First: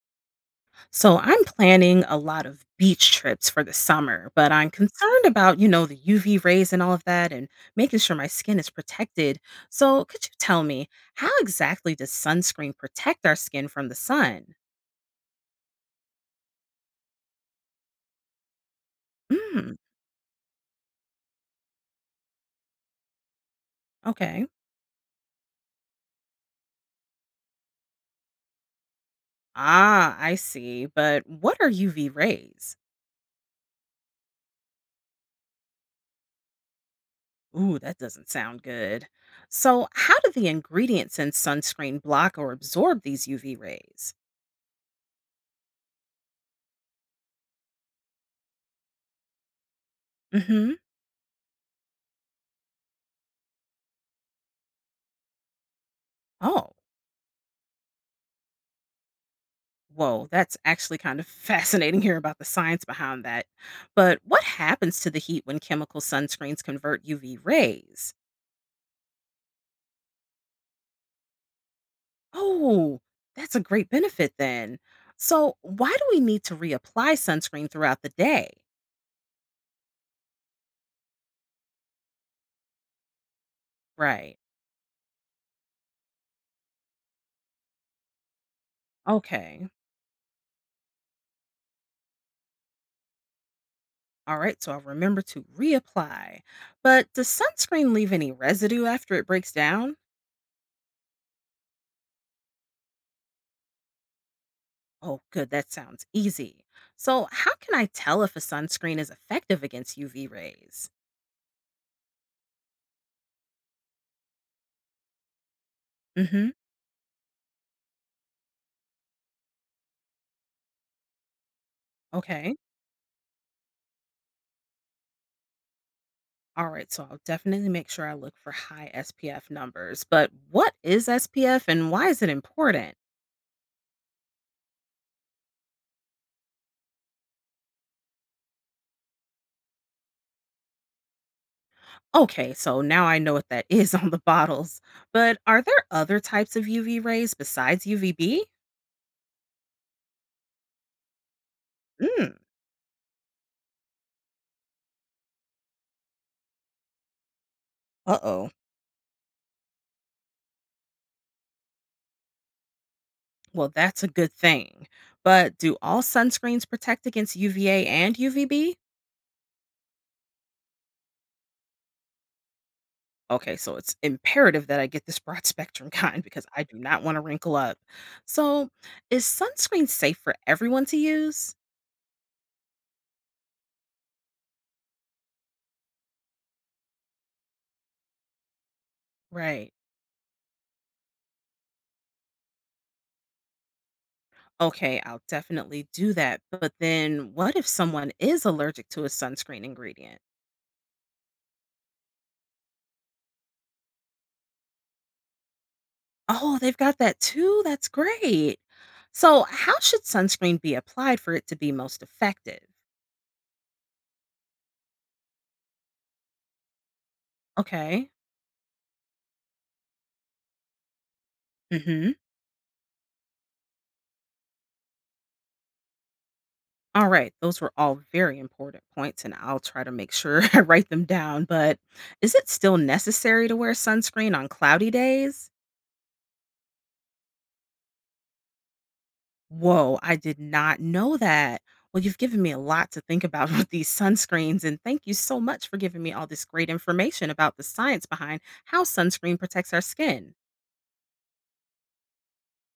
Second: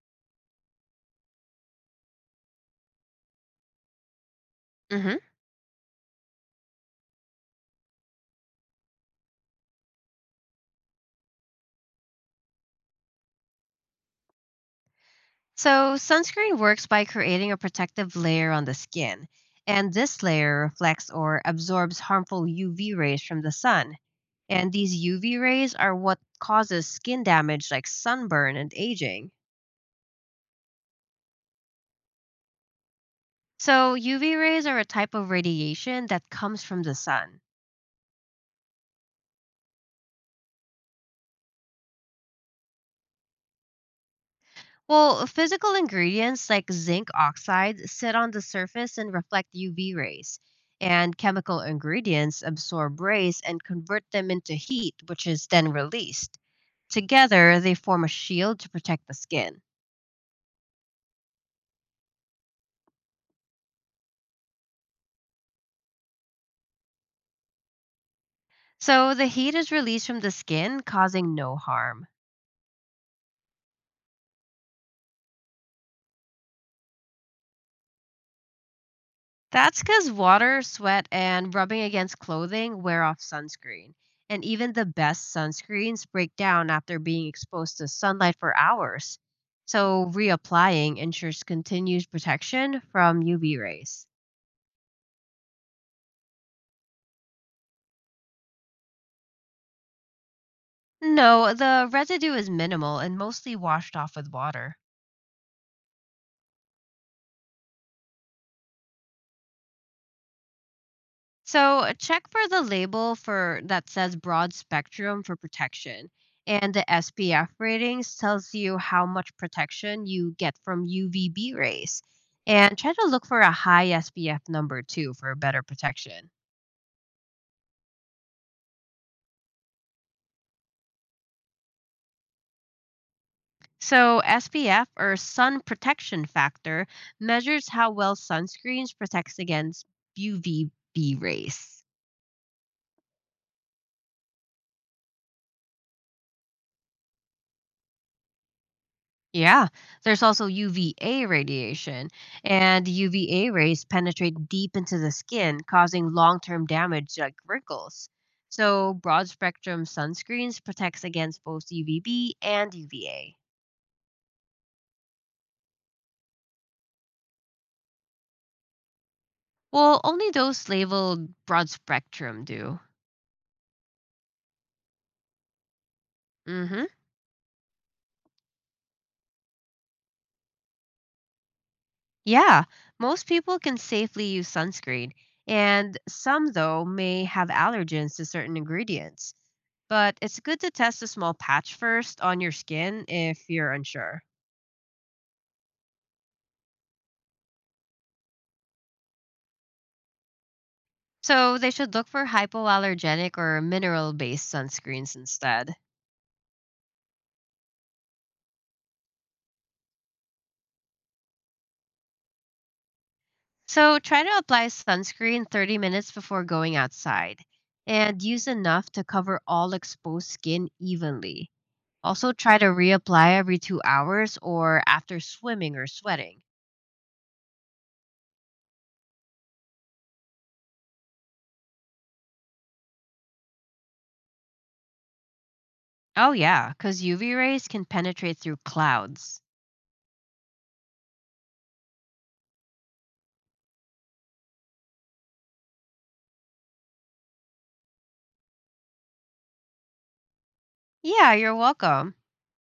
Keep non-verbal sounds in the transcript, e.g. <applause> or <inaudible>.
So I'm planning a lot of beach trips for the summer, but I'm Hmm. concerned about, the UV rays and all of that, and making sure my skin is protected. So could you tell me, how exactly does sunscreen protect our skin from the sun? So, sunscreen works by creating a protective layer on the skin, Mm, and this layer reflects or absorbs harmful UV rays from the sun. okay. And these UV rays are what causes skin damage like sunburn and aging. Ah, I see. But what are UV rays? So, UV rays are a type of radiation that comes from the sun. Ooh, that doesn't sound good. So how do the ingredients in sunscreen block or absorb these UV rays? Well, physical ingredients like zinc oxides sit on the surface and reflect UV rays, Mm-hmm. and chemical ingredients absorb rays and convert them into heat, which is then released. Oh. Together, they form a shield to protect the skin. Whoa, that's actually kind of <laughs> fascinating here about the science behind that. But what happens to the heat when chemical sunscreens convert UV rays? So the heat is released from the skin, causing no harm. Oh, that's a great benefit then. So, why do we need to reapply sunscreen throughout the day? That's because water, sweat, and rubbing against clothing wear off sunscreen. Right. And even the best sunscreens break down after being exposed to sunlight for hours. Okay. So reapplying ensures continuous protection from UV rays. All right. So, I'll remember to reapply. But does sunscreen leave any residue after it breaks down? No, the residue is minimal and mostly washed off with water. Oh, good. That sounds easy. So, how can I tell if a sunscreen is effective against UV rays? So check for the label for that says broad spectrum for protection. Mm hmm. And the SPF ratings tells you how much protection you get from UVB rays. Okay. And try to look for a high SPF number too for better protection. All right, so I'll definitely make sure I look for high SPF numbers. But what is SPF and why is it important? So SPF or sun protection factor measures how well sunscreens protects against UVB rays. Okay, so now I know what that <laughs> is on the bottles. But are there other types of UV rays besides UVB? Yeah, there's also UVA radiation, Mm, and UVA rays penetrate deep into the skin, causing long-term damage like wrinkles. uh-oh. So, broad-spectrum sunscreens protects against both UVB and UVA. Well, that's a good thing. But do all sunscreens protect against UVA and UVB? Well, only those labeled broad-spectrum do. Okay, so it's imperative that I get this broad <laughs> spectrum kind because I do Mhm. not want to wrinkle up. So, is sunscreen safe for everyone to use? Yeah, most people can safely use sunscreen, and some, though, may have allergens to certain ingredients. Right. But it's good to test a small patch first on your skin if you're unsure. Okay, I'll definitely do that. But then what if someone is allergic to a sunscreen ingredient? So they should look for hypoallergenic or mineral based sunscreens instead. Oh, they've got that too. That's great. So, how should sunscreen be applied for it to be most effective? So try to apply sunscreen 30 minutes before going outside Okay. and use enough to cover all exposed skin evenly. Mhm. Also, try to reapply every 2 hours or after swimming or sweating. All right, those were all very important points and I'll try to make sure <laughs> I write them down, but is it still necessary to wear sunscreen on cloudy days? Oh, yeah, because UV rays can penetrate through clouds. Whoa, I did not know that. Well, you've given me a lot to think about <laughs> with these sunscreens, and thank you so much for giving me all this great information about the science behind how sunscreen protects our skin. Yeah, you're welcome.